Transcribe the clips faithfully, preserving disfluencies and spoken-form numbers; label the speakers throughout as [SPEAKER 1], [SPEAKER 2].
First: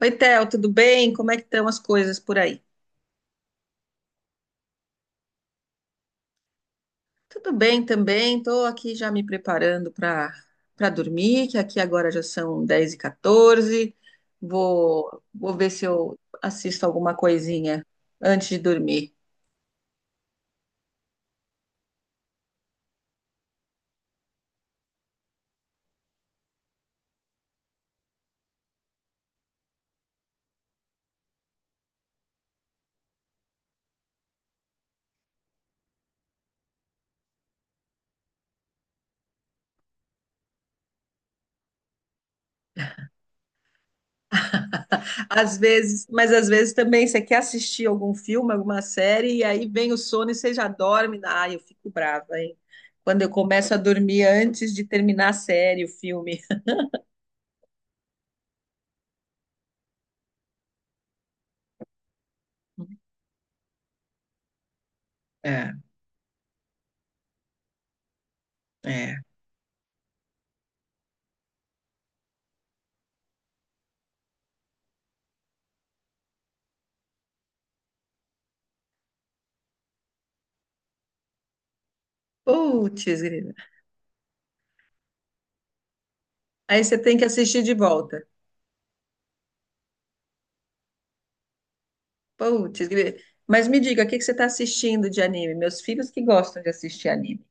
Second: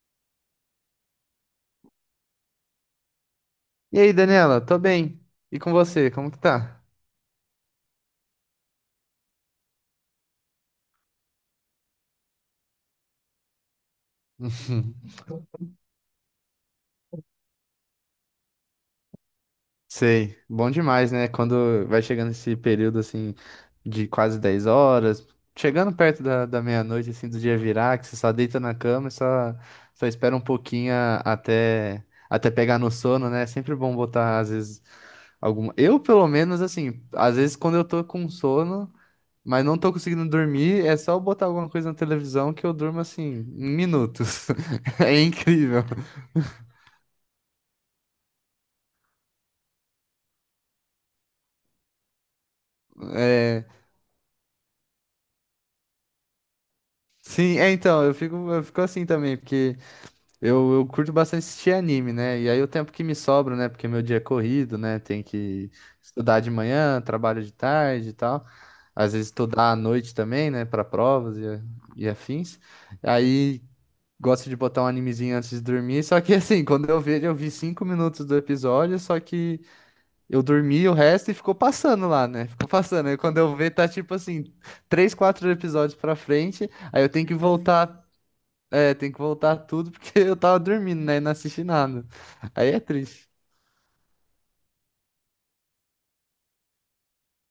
[SPEAKER 1] Oi, Theo, tudo bem? Como é que estão as coisas por aí?
[SPEAKER 2] E aí, Daniela, tô bem. E com você, como que tá?
[SPEAKER 1] Tudo bem também, estou aqui já me preparando para para dormir, que aqui agora já são dez e quatorze. Vou, vou ver se eu assisto alguma coisinha antes de dormir.
[SPEAKER 2] Sei, bom demais, né? Quando vai chegando esse período assim de quase dez horas, chegando perto da, da meia-noite, assim, do dia virar, que você só deita na cama e só, só espera um pouquinho a- até, até pegar no sono, né? É sempre bom botar, às vezes, alguma. Eu, pelo menos, assim, às vezes quando eu tô com sono, mas não tô conseguindo dormir, é só eu botar alguma coisa na televisão que eu durmo assim, em minutos. É
[SPEAKER 1] Às
[SPEAKER 2] incrível.
[SPEAKER 1] vezes, mas às vezes também você quer assistir algum filme, alguma série, e aí vem o sono e você já dorme. Ah, eu fico brava, hein? Quando eu
[SPEAKER 2] É,
[SPEAKER 1] começo a dormir antes de terminar a série, o filme.
[SPEAKER 2] sim, é então, eu fico, eu fico assim também, porque eu, eu curto bastante assistir anime, né? E aí o tempo que me sobra, né? Porque meu dia é corrido, né? Tem que
[SPEAKER 1] É,
[SPEAKER 2] estudar de manhã, trabalho de tarde e tal. Às
[SPEAKER 1] é.
[SPEAKER 2] vezes estudar à noite também, né? Para provas e, e afins. Aí gosto de botar um animezinho antes de dormir, só que assim, quando eu vejo, eu vi cinco minutos do episódio, só que. Eu dormi o resto e ficou passando lá, né? Ficou
[SPEAKER 1] Putz.
[SPEAKER 2] passando. Aí quando eu ver, tá tipo assim, três, quatro episódios pra frente.
[SPEAKER 1] Aí você
[SPEAKER 2] Aí eu
[SPEAKER 1] tem que
[SPEAKER 2] tenho que
[SPEAKER 1] assistir de
[SPEAKER 2] voltar.
[SPEAKER 1] volta.
[SPEAKER 2] É, tenho que voltar tudo porque eu tava dormindo, né? E não assisti nada. Aí é
[SPEAKER 1] Putz, gri-
[SPEAKER 2] triste.
[SPEAKER 1] mas me diga, o que que você está assistindo de anime? Meus filhos que gostam de assistir anime.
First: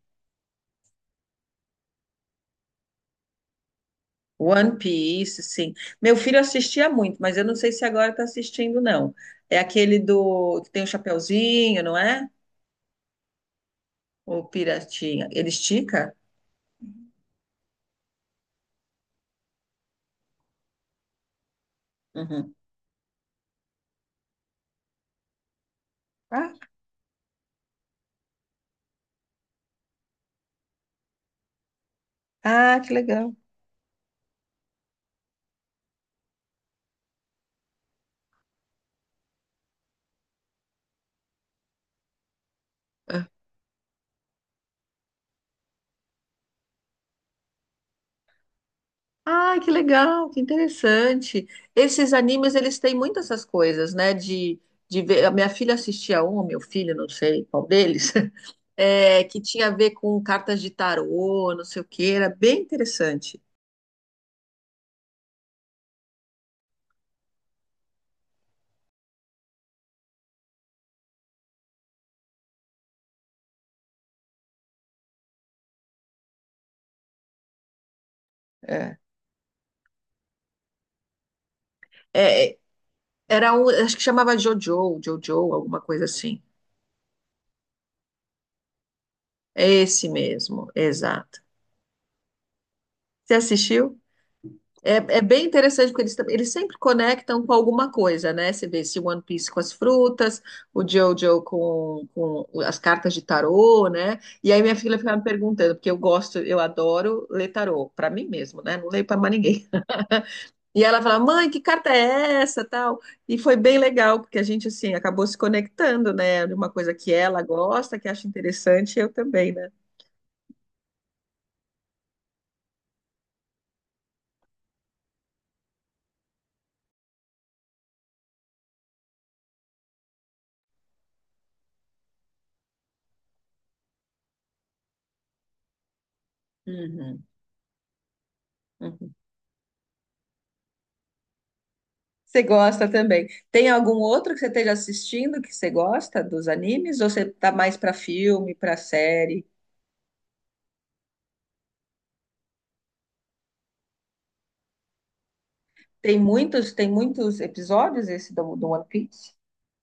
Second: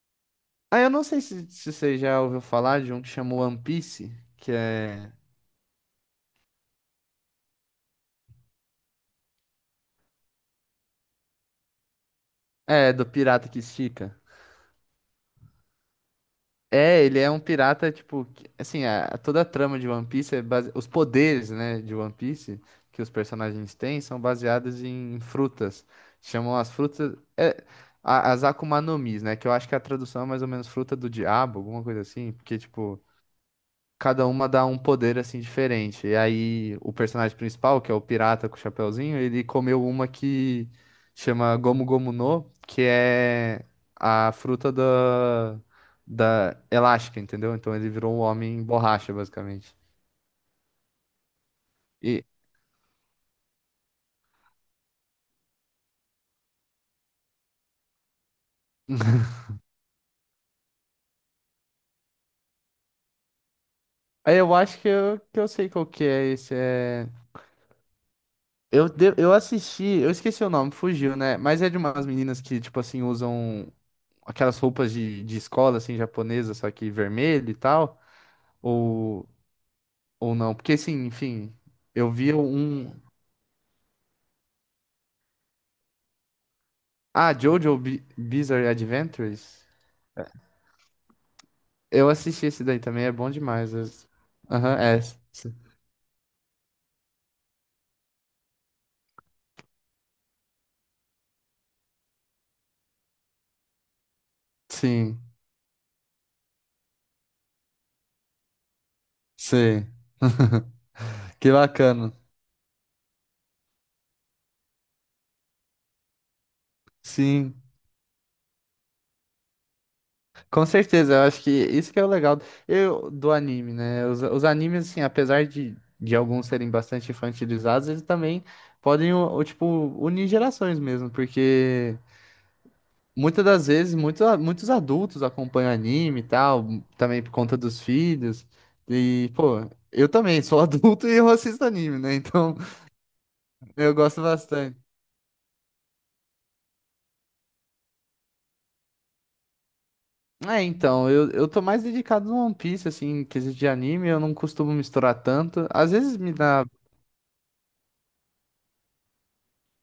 [SPEAKER 2] Aí eu não sei se, se você já ouviu falar de um que chamou One Piece, que
[SPEAKER 1] One
[SPEAKER 2] é.
[SPEAKER 1] Piece, sim. Meu filho assistia muito, mas eu não sei se agora está assistindo, não. É aquele do que tem o chapeuzinho, não é?
[SPEAKER 2] É, do pirata que estica.
[SPEAKER 1] O piratinha. Ele estica?
[SPEAKER 2] É, ele é um pirata, tipo, que- assim, a, a- toda a trama de One Piece é base... os poderes, né, de One
[SPEAKER 1] Uhum.
[SPEAKER 2] Piece que os personagens têm são baseados em frutas.
[SPEAKER 1] Ah,
[SPEAKER 2] Chamam as frutas é, a- as Akuma no Mis, né, que eu acho que a tradução é mais ou menos fruta do diabo, alguma coisa assim, porque
[SPEAKER 1] ah, que
[SPEAKER 2] tipo
[SPEAKER 1] legal.
[SPEAKER 2] cada uma dá um poder assim diferente. E aí o personagem principal, que é o pirata com o chapeuzinho, ele comeu uma que chama Gomu Gomu no, que
[SPEAKER 1] Ah.
[SPEAKER 2] é a fruta da da elástica, entendeu? Então ele virou um homem borracha,
[SPEAKER 1] Ah, que
[SPEAKER 2] basicamente.
[SPEAKER 1] legal, que interessante. Esses
[SPEAKER 2] E
[SPEAKER 1] animes, eles têm muitas essas coisas, né? De, de ver. A minha filha assistia um, meu filho, não sei qual deles. É, que tinha a ver com cartas de tarô, não sei o que, era bem interessante.
[SPEAKER 2] aí eu acho que eu, que eu sei qual que é esse é Eu, de- eu assisti, eu esqueci o nome, fugiu, né? Mas é de umas meninas que, tipo assim, usam aquelas roupas de, de escola, assim, japonesa, só que vermelho e tal.
[SPEAKER 1] É.
[SPEAKER 2] Ou Ou não? Porque, assim, enfim, eu vi
[SPEAKER 1] É,
[SPEAKER 2] um.
[SPEAKER 1] era um, acho que chamava Jojo, Jojo, alguma coisa assim.
[SPEAKER 2] Ah, JoJo Bi- Bizarre Adventures?
[SPEAKER 1] É esse mesmo, exato.
[SPEAKER 2] Eu assisti esse daí também, é bom
[SPEAKER 1] Você
[SPEAKER 2] demais.
[SPEAKER 1] assistiu?
[SPEAKER 2] as- Aham,
[SPEAKER 1] É,
[SPEAKER 2] é. s-
[SPEAKER 1] é bem interessante, porque eles, tam- eles sempre conectam com alguma coisa, né? Você vê esse One Piece com as frutas, o Jojo com, com as cartas de tarô, né? E aí minha filha ficava
[SPEAKER 2] Sim,
[SPEAKER 1] me perguntando, porque eu gosto, eu adoro ler tarô, para mim mesmo, né? Não leio para mais ninguém.
[SPEAKER 2] sim.
[SPEAKER 1] E ela falava, mãe,
[SPEAKER 2] Que
[SPEAKER 1] que carta
[SPEAKER 2] bacana.
[SPEAKER 1] é essa, tal? E foi bem legal, porque a gente, assim, acabou se conectando, né? De uma coisa que ela
[SPEAKER 2] Sim,
[SPEAKER 1] gosta, que acha interessante, e eu também, né?
[SPEAKER 2] com certeza. Eu acho que isso que é o legal eu, do anime, né? Os, os animes, assim, apesar de, de alguns serem bastante infantilizados, eles também podem, o, o, tipo, unir gerações mesmo, porque. Muitas das vezes, muitos, muitos adultos acompanham anime e tal, também
[SPEAKER 1] Uhum,
[SPEAKER 2] por conta dos filhos.
[SPEAKER 1] uhum.
[SPEAKER 2] E, pô, eu também sou adulto e eu assisto anime, né?
[SPEAKER 1] Você
[SPEAKER 2] Então,
[SPEAKER 1] gosta também. Tem algum
[SPEAKER 2] eu gosto
[SPEAKER 1] outro que você esteja
[SPEAKER 2] bastante.
[SPEAKER 1] assistindo que você gosta dos animes? Ou você tá mais para filme, para série?
[SPEAKER 2] É, então, eu, eu tô mais dedicado no One Piece, assim, em quesito de anime, eu não costumo misturar tanto. Às vezes
[SPEAKER 1] Tem
[SPEAKER 2] me dá.
[SPEAKER 1] muitos, tem muitos episódios esse do, do One Piece?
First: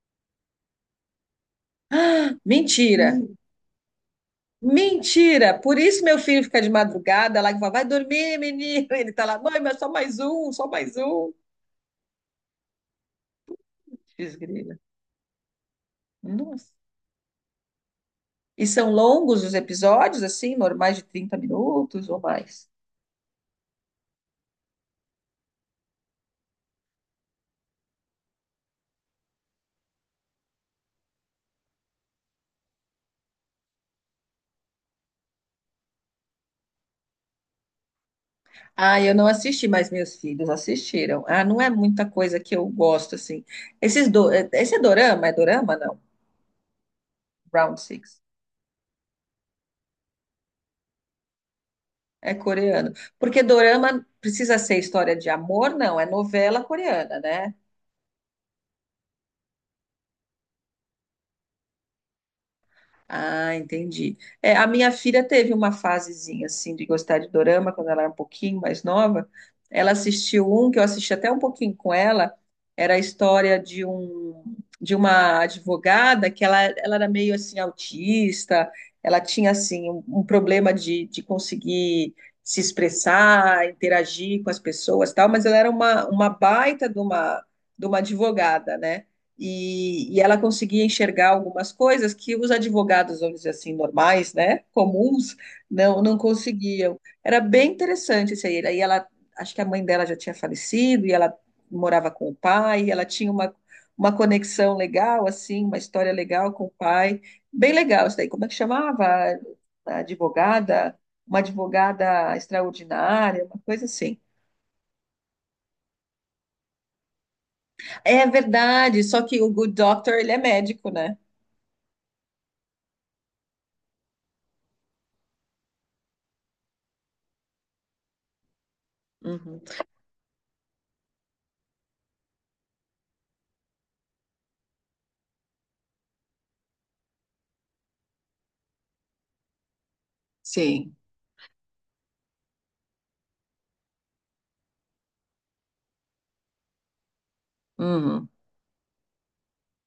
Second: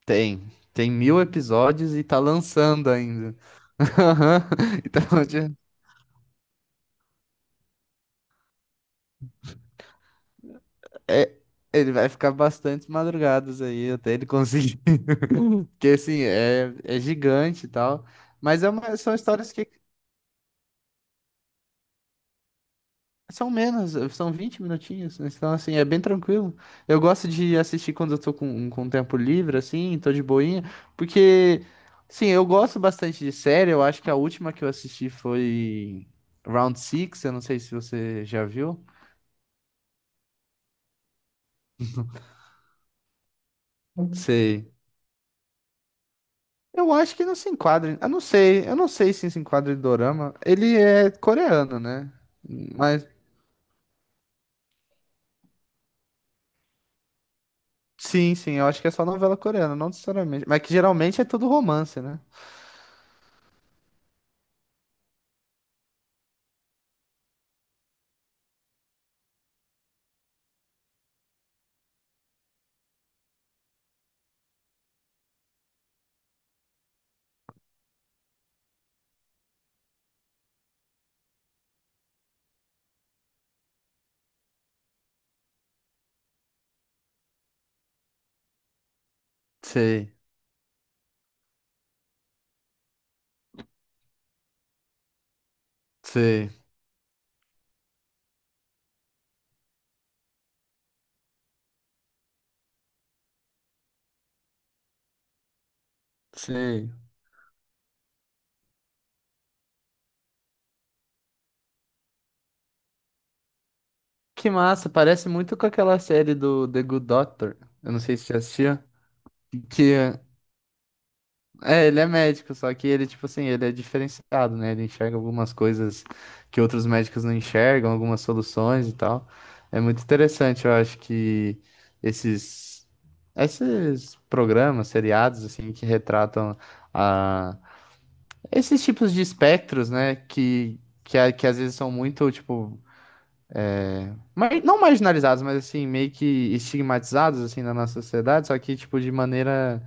[SPEAKER 2] Tem, tem mil episódios e tá
[SPEAKER 1] Ah,
[SPEAKER 2] lançando
[SPEAKER 1] mentira!
[SPEAKER 2] ainda.
[SPEAKER 1] Hum.
[SPEAKER 2] Então, já-
[SPEAKER 1] Mentira! Por isso meu filho fica de madrugada lá e fala, vai dormir, menino. Ele tá lá, mãe, mas só mais um, só mais um.
[SPEAKER 2] é, ele vai ficar bastante madrugadas aí até ele
[SPEAKER 1] Desgrila.
[SPEAKER 2] conseguir. Que assim,
[SPEAKER 1] Nossa.
[SPEAKER 2] é, é gigante e tal. Mas
[SPEAKER 1] E
[SPEAKER 2] é
[SPEAKER 1] são
[SPEAKER 2] uma- são
[SPEAKER 1] longos
[SPEAKER 2] histórias
[SPEAKER 1] os
[SPEAKER 2] que
[SPEAKER 1] episódios, assim, normais de trinta minutos ou mais?
[SPEAKER 2] são menos, são vinte minutinhos. Né? Então, assim, é bem tranquilo. Eu gosto de assistir quando eu tô com, um, com tempo livre, assim, tô de boinha. Porque, sim, eu gosto bastante de série. Eu acho que a última que eu assisti foi Round Six. Eu não sei se você já viu.
[SPEAKER 1] Ah, eu não assisti, mas meus filhos assistiram. Ah, não é muita coisa que eu gosto, assim. Esses
[SPEAKER 2] Uhum.
[SPEAKER 1] do... eh,
[SPEAKER 2] Sei.
[SPEAKER 1] Esse é dorama? É dorama, não?
[SPEAKER 2] Eu acho que não se
[SPEAKER 1] Round
[SPEAKER 2] enquadra. em- Eu não
[SPEAKER 1] Six.
[SPEAKER 2] sei. Eu não sei se se enquadra em dorama. Ele é coreano, né?
[SPEAKER 1] É coreano. Porque dorama precisa ser história de amor? Não, é novela coreana, né?
[SPEAKER 2] Sim, sim, eu acho que é só novela coreana, não necessariamente. Mas que geralmente é tudo romance, né?
[SPEAKER 1] Ah, entendi. É, a minha filha teve uma fasezinha assim de gostar de dorama quando ela era um pouquinho mais nova. Ela assistiu um que eu assisti até um pouquinho com ela. Era a história de um de uma advogada que ela, ela era meio assim autista. Ela tinha assim um, um problema de, de conseguir se expressar, interagir com as pessoas, e tal. Mas ela era uma, uma baita de uma de uma advogada, né? e,
[SPEAKER 2] Sei,
[SPEAKER 1] e ela conseguia enxergar algumas coisas que os advogados, vamos dizer assim, normais, né, comuns, não, não
[SPEAKER 2] sei,
[SPEAKER 1] conseguiam. Era bem interessante isso aí. Aí ela, acho que a mãe dela já tinha falecido e ela morava com o pai, e ela tinha uma, uma conexão legal, assim, uma história legal com o
[SPEAKER 2] sei.
[SPEAKER 1] pai. Bem legal isso daí. Como é que chamava? A advogada, uma advogada extraordinária, uma coisa assim.
[SPEAKER 2] Que massa, parece muito com aquela série do The Good Doctor. Eu não sei se
[SPEAKER 1] É
[SPEAKER 2] você assistiu.
[SPEAKER 1] verdade, só que o Good Doctor,
[SPEAKER 2] Que
[SPEAKER 1] ele é médico, né?
[SPEAKER 2] é, ele é médico, só que ele, tipo assim, ele é diferenciado, né? Ele enxerga algumas coisas que outros médicos não enxergam, algumas soluções e tal.
[SPEAKER 1] Uhum.
[SPEAKER 2] É muito interessante, eu acho que esses, esses programas, seriados, assim, que retratam a Esses tipos de espectros, né, que,
[SPEAKER 1] Sim.
[SPEAKER 2] que, a- que às vezes são muito, tipo, ma- não marginalizados, mas assim, meio que estigmatizados, assim, na nossa
[SPEAKER 1] Uhum.
[SPEAKER 2] sociedade, só que, tipo, de maneira,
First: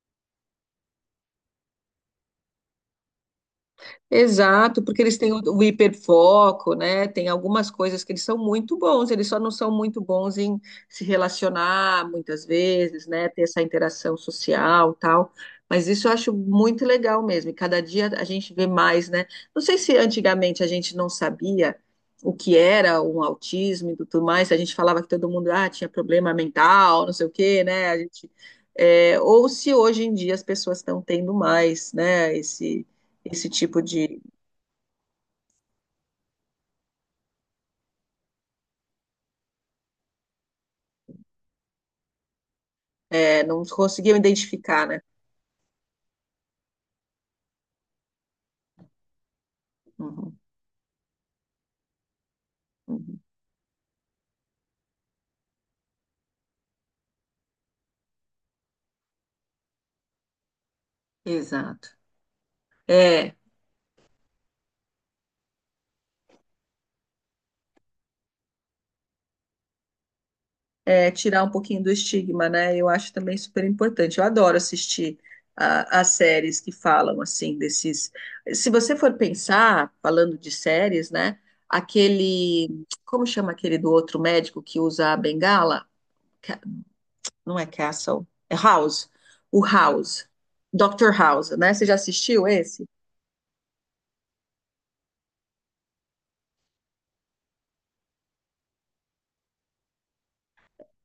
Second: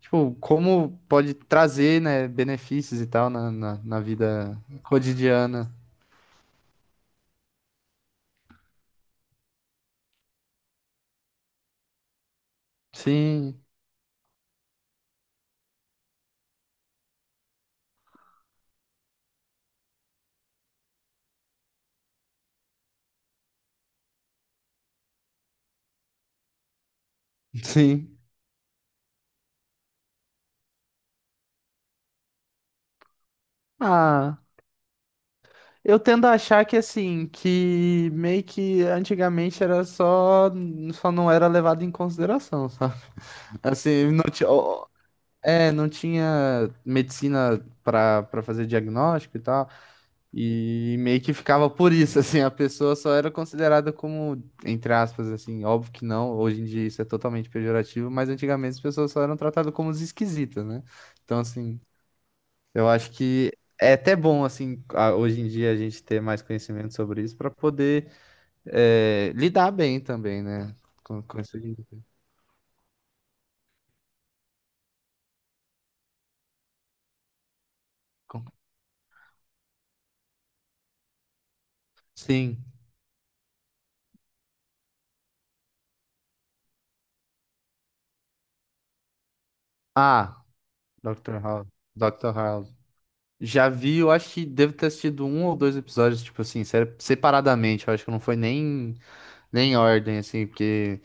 [SPEAKER 2] tipo, como pode trazer, né, benefícios e tal na, na, na vida
[SPEAKER 1] Exato, porque eles têm o, o
[SPEAKER 2] cotidiana.
[SPEAKER 1] hiperfoco, né? Tem algumas coisas que eles são muito bons, eles só não são muito bons em se relacionar muitas vezes, né? Ter essa
[SPEAKER 2] Sim,
[SPEAKER 1] interação social, tal. Mas isso eu acho muito legal mesmo. E cada dia a gente vê mais, né? Não sei se antigamente a gente não sabia o que era um autismo e tudo mais. A gente falava que todo mundo ah, tinha problema mental, não sei o quê, né? A
[SPEAKER 2] sim.
[SPEAKER 1] gente, é, ou se hoje em dia as pessoas estão tendo mais, né? Esse esse tipo de.
[SPEAKER 2] Ah, eu tendo a achar que, assim, que meio que antigamente era só, só não era levado em consideração, sabe?
[SPEAKER 1] É, não
[SPEAKER 2] Assim,
[SPEAKER 1] conseguiam
[SPEAKER 2] não tinha,
[SPEAKER 1] identificar, né?
[SPEAKER 2] É, não tinha medicina pra para fazer diagnóstico e tal,
[SPEAKER 1] Uhum,
[SPEAKER 2] e meio que ficava por isso, assim, a pessoa só
[SPEAKER 1] uhum.
[SPEAKER 2] era considerada como, entre aspas, assim, óbvio que não, hoje em dia isso é totalmente pejorativo, mas antigamente as pessoas só eram tratadas como os esquisitas, né? Então,
[SPEAKER 1] Exato.
[SPEAKER 2] assim, eu acho
[SPEAKER 1] É,
[SPEAKER 2] que é até bom, assim, a- hoje em dia a gente ter mais conhecimento sobre isso pra poder é, lidar bem também, né?
[SPEAKER 1] é,
[SPEAKER 2] Com, com
[SPEAKER 1] tirar um
[SPEAKER 2] isso.
[SPEAKER 1] pouquinho do estigma, né? Eu acho também super importante. Eu adoro assistir a- as séries que falam assim desses.
[SPEAKER 2] Com-
[SPEAKER 1] Se você for pensar, falando de séries, né?
[SPEAKER 2] Sim.
[SPEAKER 1] Aquele. Como chama aquele do outro médico que usa a bengala? Ca- Não é Castle, é House. O House.
[SPEAKER 2] Ah,
[SPEAKER 1] doutor
[SPEAKER 2] doutor
[SPEAKER 1] House,
[SPEAKER 2] House.
[SPEAKER 1] né? Você já
[SPEAKER 2] doutor
[SPEAKER 1] assistiu
[SPEAKER 2] House.
[SPEAKER 1] esse?
[SPEAKER 2] Já vi, eu acho que devo ter assistido um ou dois episódios, tipo assim, sério, separadamente. Eu acho que não foi nem, nem em ordem, assim, porque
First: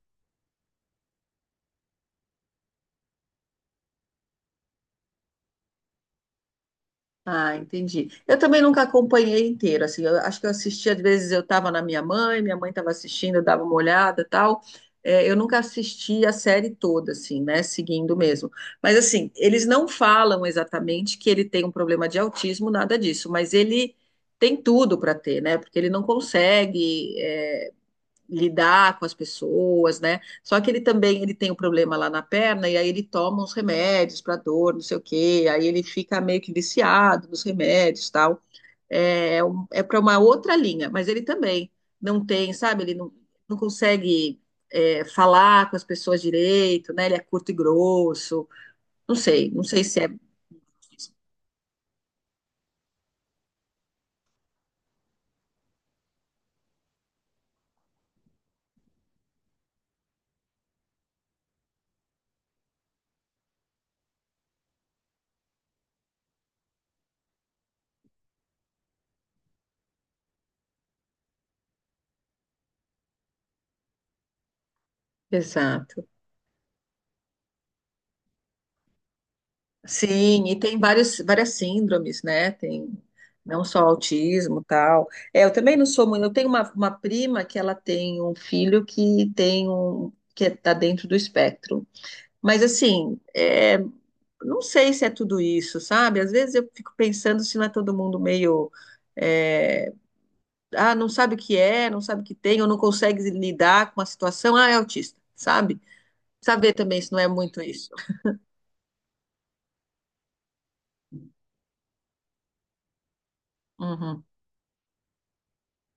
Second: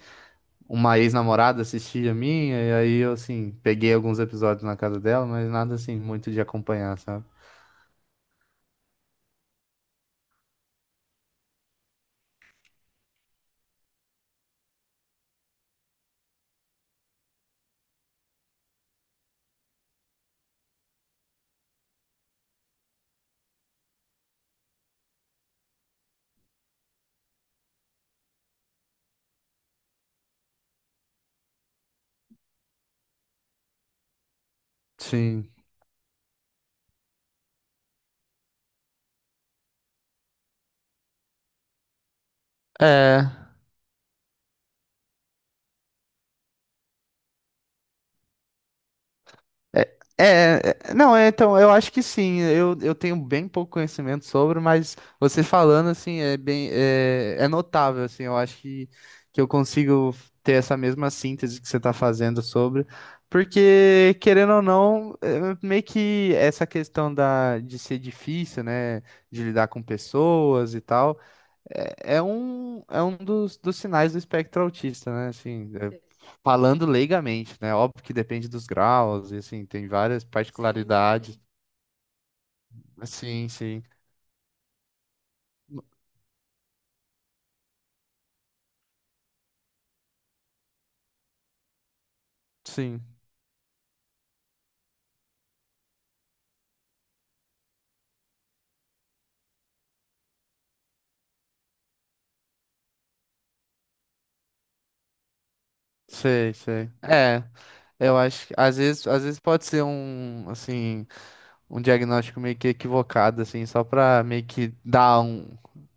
[SPEAKER 2] uma ex-namorada assistia a minha, e aí eu, assim, peguei alguns episódios na casa dela, mas nada, assim, muito de acompanhar, sabe?
[SPEAKER 1] Ah, entendi. Eu também nunca acompanhei inteiro, assim, eu acho que eu assistia, às vezes eu estava na minha mãe, minha mãe estava assistindo, eu dava uma olhada e tal. É, eu nunca assisti a série toda, assim, né, seguindo mesmo. Mas, assim, eles não falam exatamente que ele tem um problema de autismo, nada disso, mas ele tem tudo para ter, né, porque ele não consegue. É, lidar com as pessoas, né? Só que ele também ele tem um problema lá na perna e aí ele toma uns remédios para dor, não sei o quê,
[SPEAKER 2] Sim.
[SPEAKER 1] aí ele fica meio que viciado nos remédios, tal. É, é um- é para uma outra linha, mas ele também não tem, sabe? Ele não,
[SPEAKER 2] É.
[SPEAKER 1] não consegue, é, falar com as pessoas direito, né? Ele é curto e grosso. Não sei, não sei
[SPEAKER 2] É,
[SPEAKER 1] se é
[SPEAKER 2] é, é- não, é, então, eu acho que sim. Eu, eu tenho bem pouco conhecimento sobre, mas você falando, assim, é bem, é, é notável, assim, eu acho que, que eu consigo ter essa mesma síntese que você está fazendo sobre, porque, querendo ou não, é, meio que essa questão da, de ser difícil, né, de lidar com pessoas e tal, é é um, é um dos, dos sinais do espectro autista, né? Assim, é,
[SPEAKER 1] exato.
[SPEAKER 2] falando leigamente, né? Óbvio que depende dos graus, e assim, tem várias Sim,
[SPEAKER 1] Sim, e tem vários,
[SPEAKER 2] particularidades.
[SPEAKER 1] várias síndromes, né? Tem
[SPEAKER 2] Sim. Sim,
[SPEAKER 1] não só
[SPEAKER 2] sim.
[SPEAKER 1] autismo, tal. É, eu também não sou muito. Eu tenho uma, uma prima que ela tem um filho que tem um que está dentro do espectro. Mas
[SPEAKER 2] Sim,
[SPEAKER 1] assim, é, não sei se é tudo isso, sabe? Às vezes eu fico pensando se não é todo mundo meio é, ah, não sabe o que é, não sabe o que tem, ou não consegue lidar com a situação, ah, é autista, sabe?
[SPEAKER 2] sei,
[SPEAKER 1] Saber
[SPEAKER 2] sei.
[SPEAKER 1] também se não é
[SPEAKER 2] É,
[SPEAKER 1] muito isso.
[SPEAKER 2] eu acho que às vezes, às vezes pode ser um, assim, um diagnóstico meio que equivocado, assim, só pra
[SPEAKER 1] Uhum.
[SPEAKER 2] meio que dar um,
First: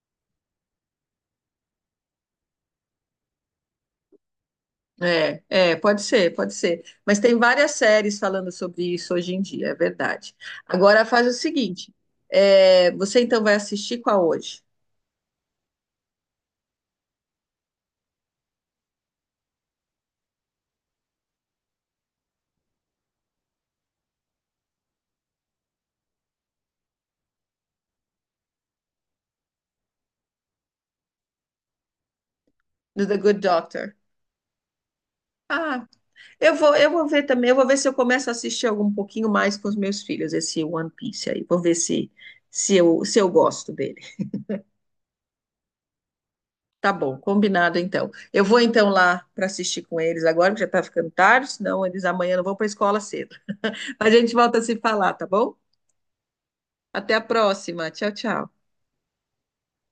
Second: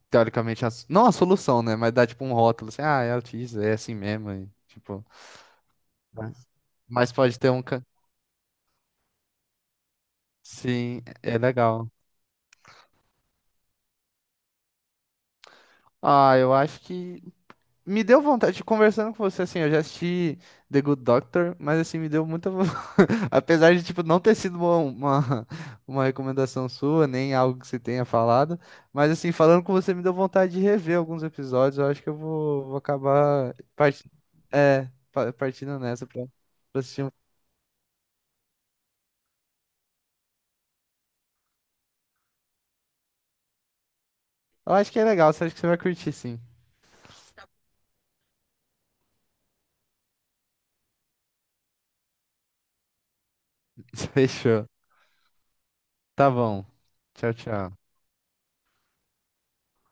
[SPEAKER 2] teoricamente, a não a solução, né? Mas dar tipo um rótulo, assim, ah, é autista, é assim mesmo, e, tipo.
[SPEAKER 1] É, é, pode
[SPEAKER 2] Né?
[SPEAKER 1] ser, pode ser.
[SPEAKER 2] Mas
[SPEAKER 1] Mas tem
[SPEAKER 2] pode ter um.
[SPEAKER 1] várias séries falando sobre isso hoje em dia, é verdade.
[SPEAKER 2] Sim,
[SPEAKER 1] Agora faz o
[SPEAKER 2] é legal.
[SPEAKER 1] seguinte: é, você então vai assistir qual hoje?
[SPEAKER 2] Ah, eu acho que me deu vontade, conversando com você, assim, eu já assisti The Good Doctor, mas assim, me deu muita von- apesar de, tipo, não ter sido uma, uma, uma recomendação sua, nem algo que você tenha falado, mas assim, falando com você, me deu vontade de rever alguns episódios, eu acho que eu vou, vou
[SPEAKER 1] Do The Good
[SPEAKER 2] acabar
[SPEAKER 1] Doctor.
[SPEAKER 2] parti- é, pa- partindo
[SPEAKER 1] Ah,
[SPEAKER 2] nessa pra,
[SPEAKER 1] eu vou,
[SPEAKER 2] pra
[SPEAKER 1] eu
[SPEAKER 2] assistir
[SPEAKER 1] vou
[SPEAKER 2] um...
[SPEAKER 1] ver também, eu vou ver se eu começo a assistir algum um pouquinho mais com os meus filhos, esse One Piece aí. Vou ver se, se eu, se eu gosto dele.
[SPEAKER 2] Eu acho que é legal, eu acho que você vai curtir, sim.
[SPEAKER 1] Tá bom, combinado então. Eu vou então lá para assistir com eles agora, porque já tá ficando tarde, senão eles amanhã não vão para a escola cedo. A gente volta a
[SPEAKER 2] Fechou.
[SPEAKER 1] se falar, tá bom?
[SPEAKER 2] Tá bom.
[SPEAKER 1] Até a
[SPEAKER 2] Tchau, tchau.
[SPEAKER 1] próxima. Tchau, tchau.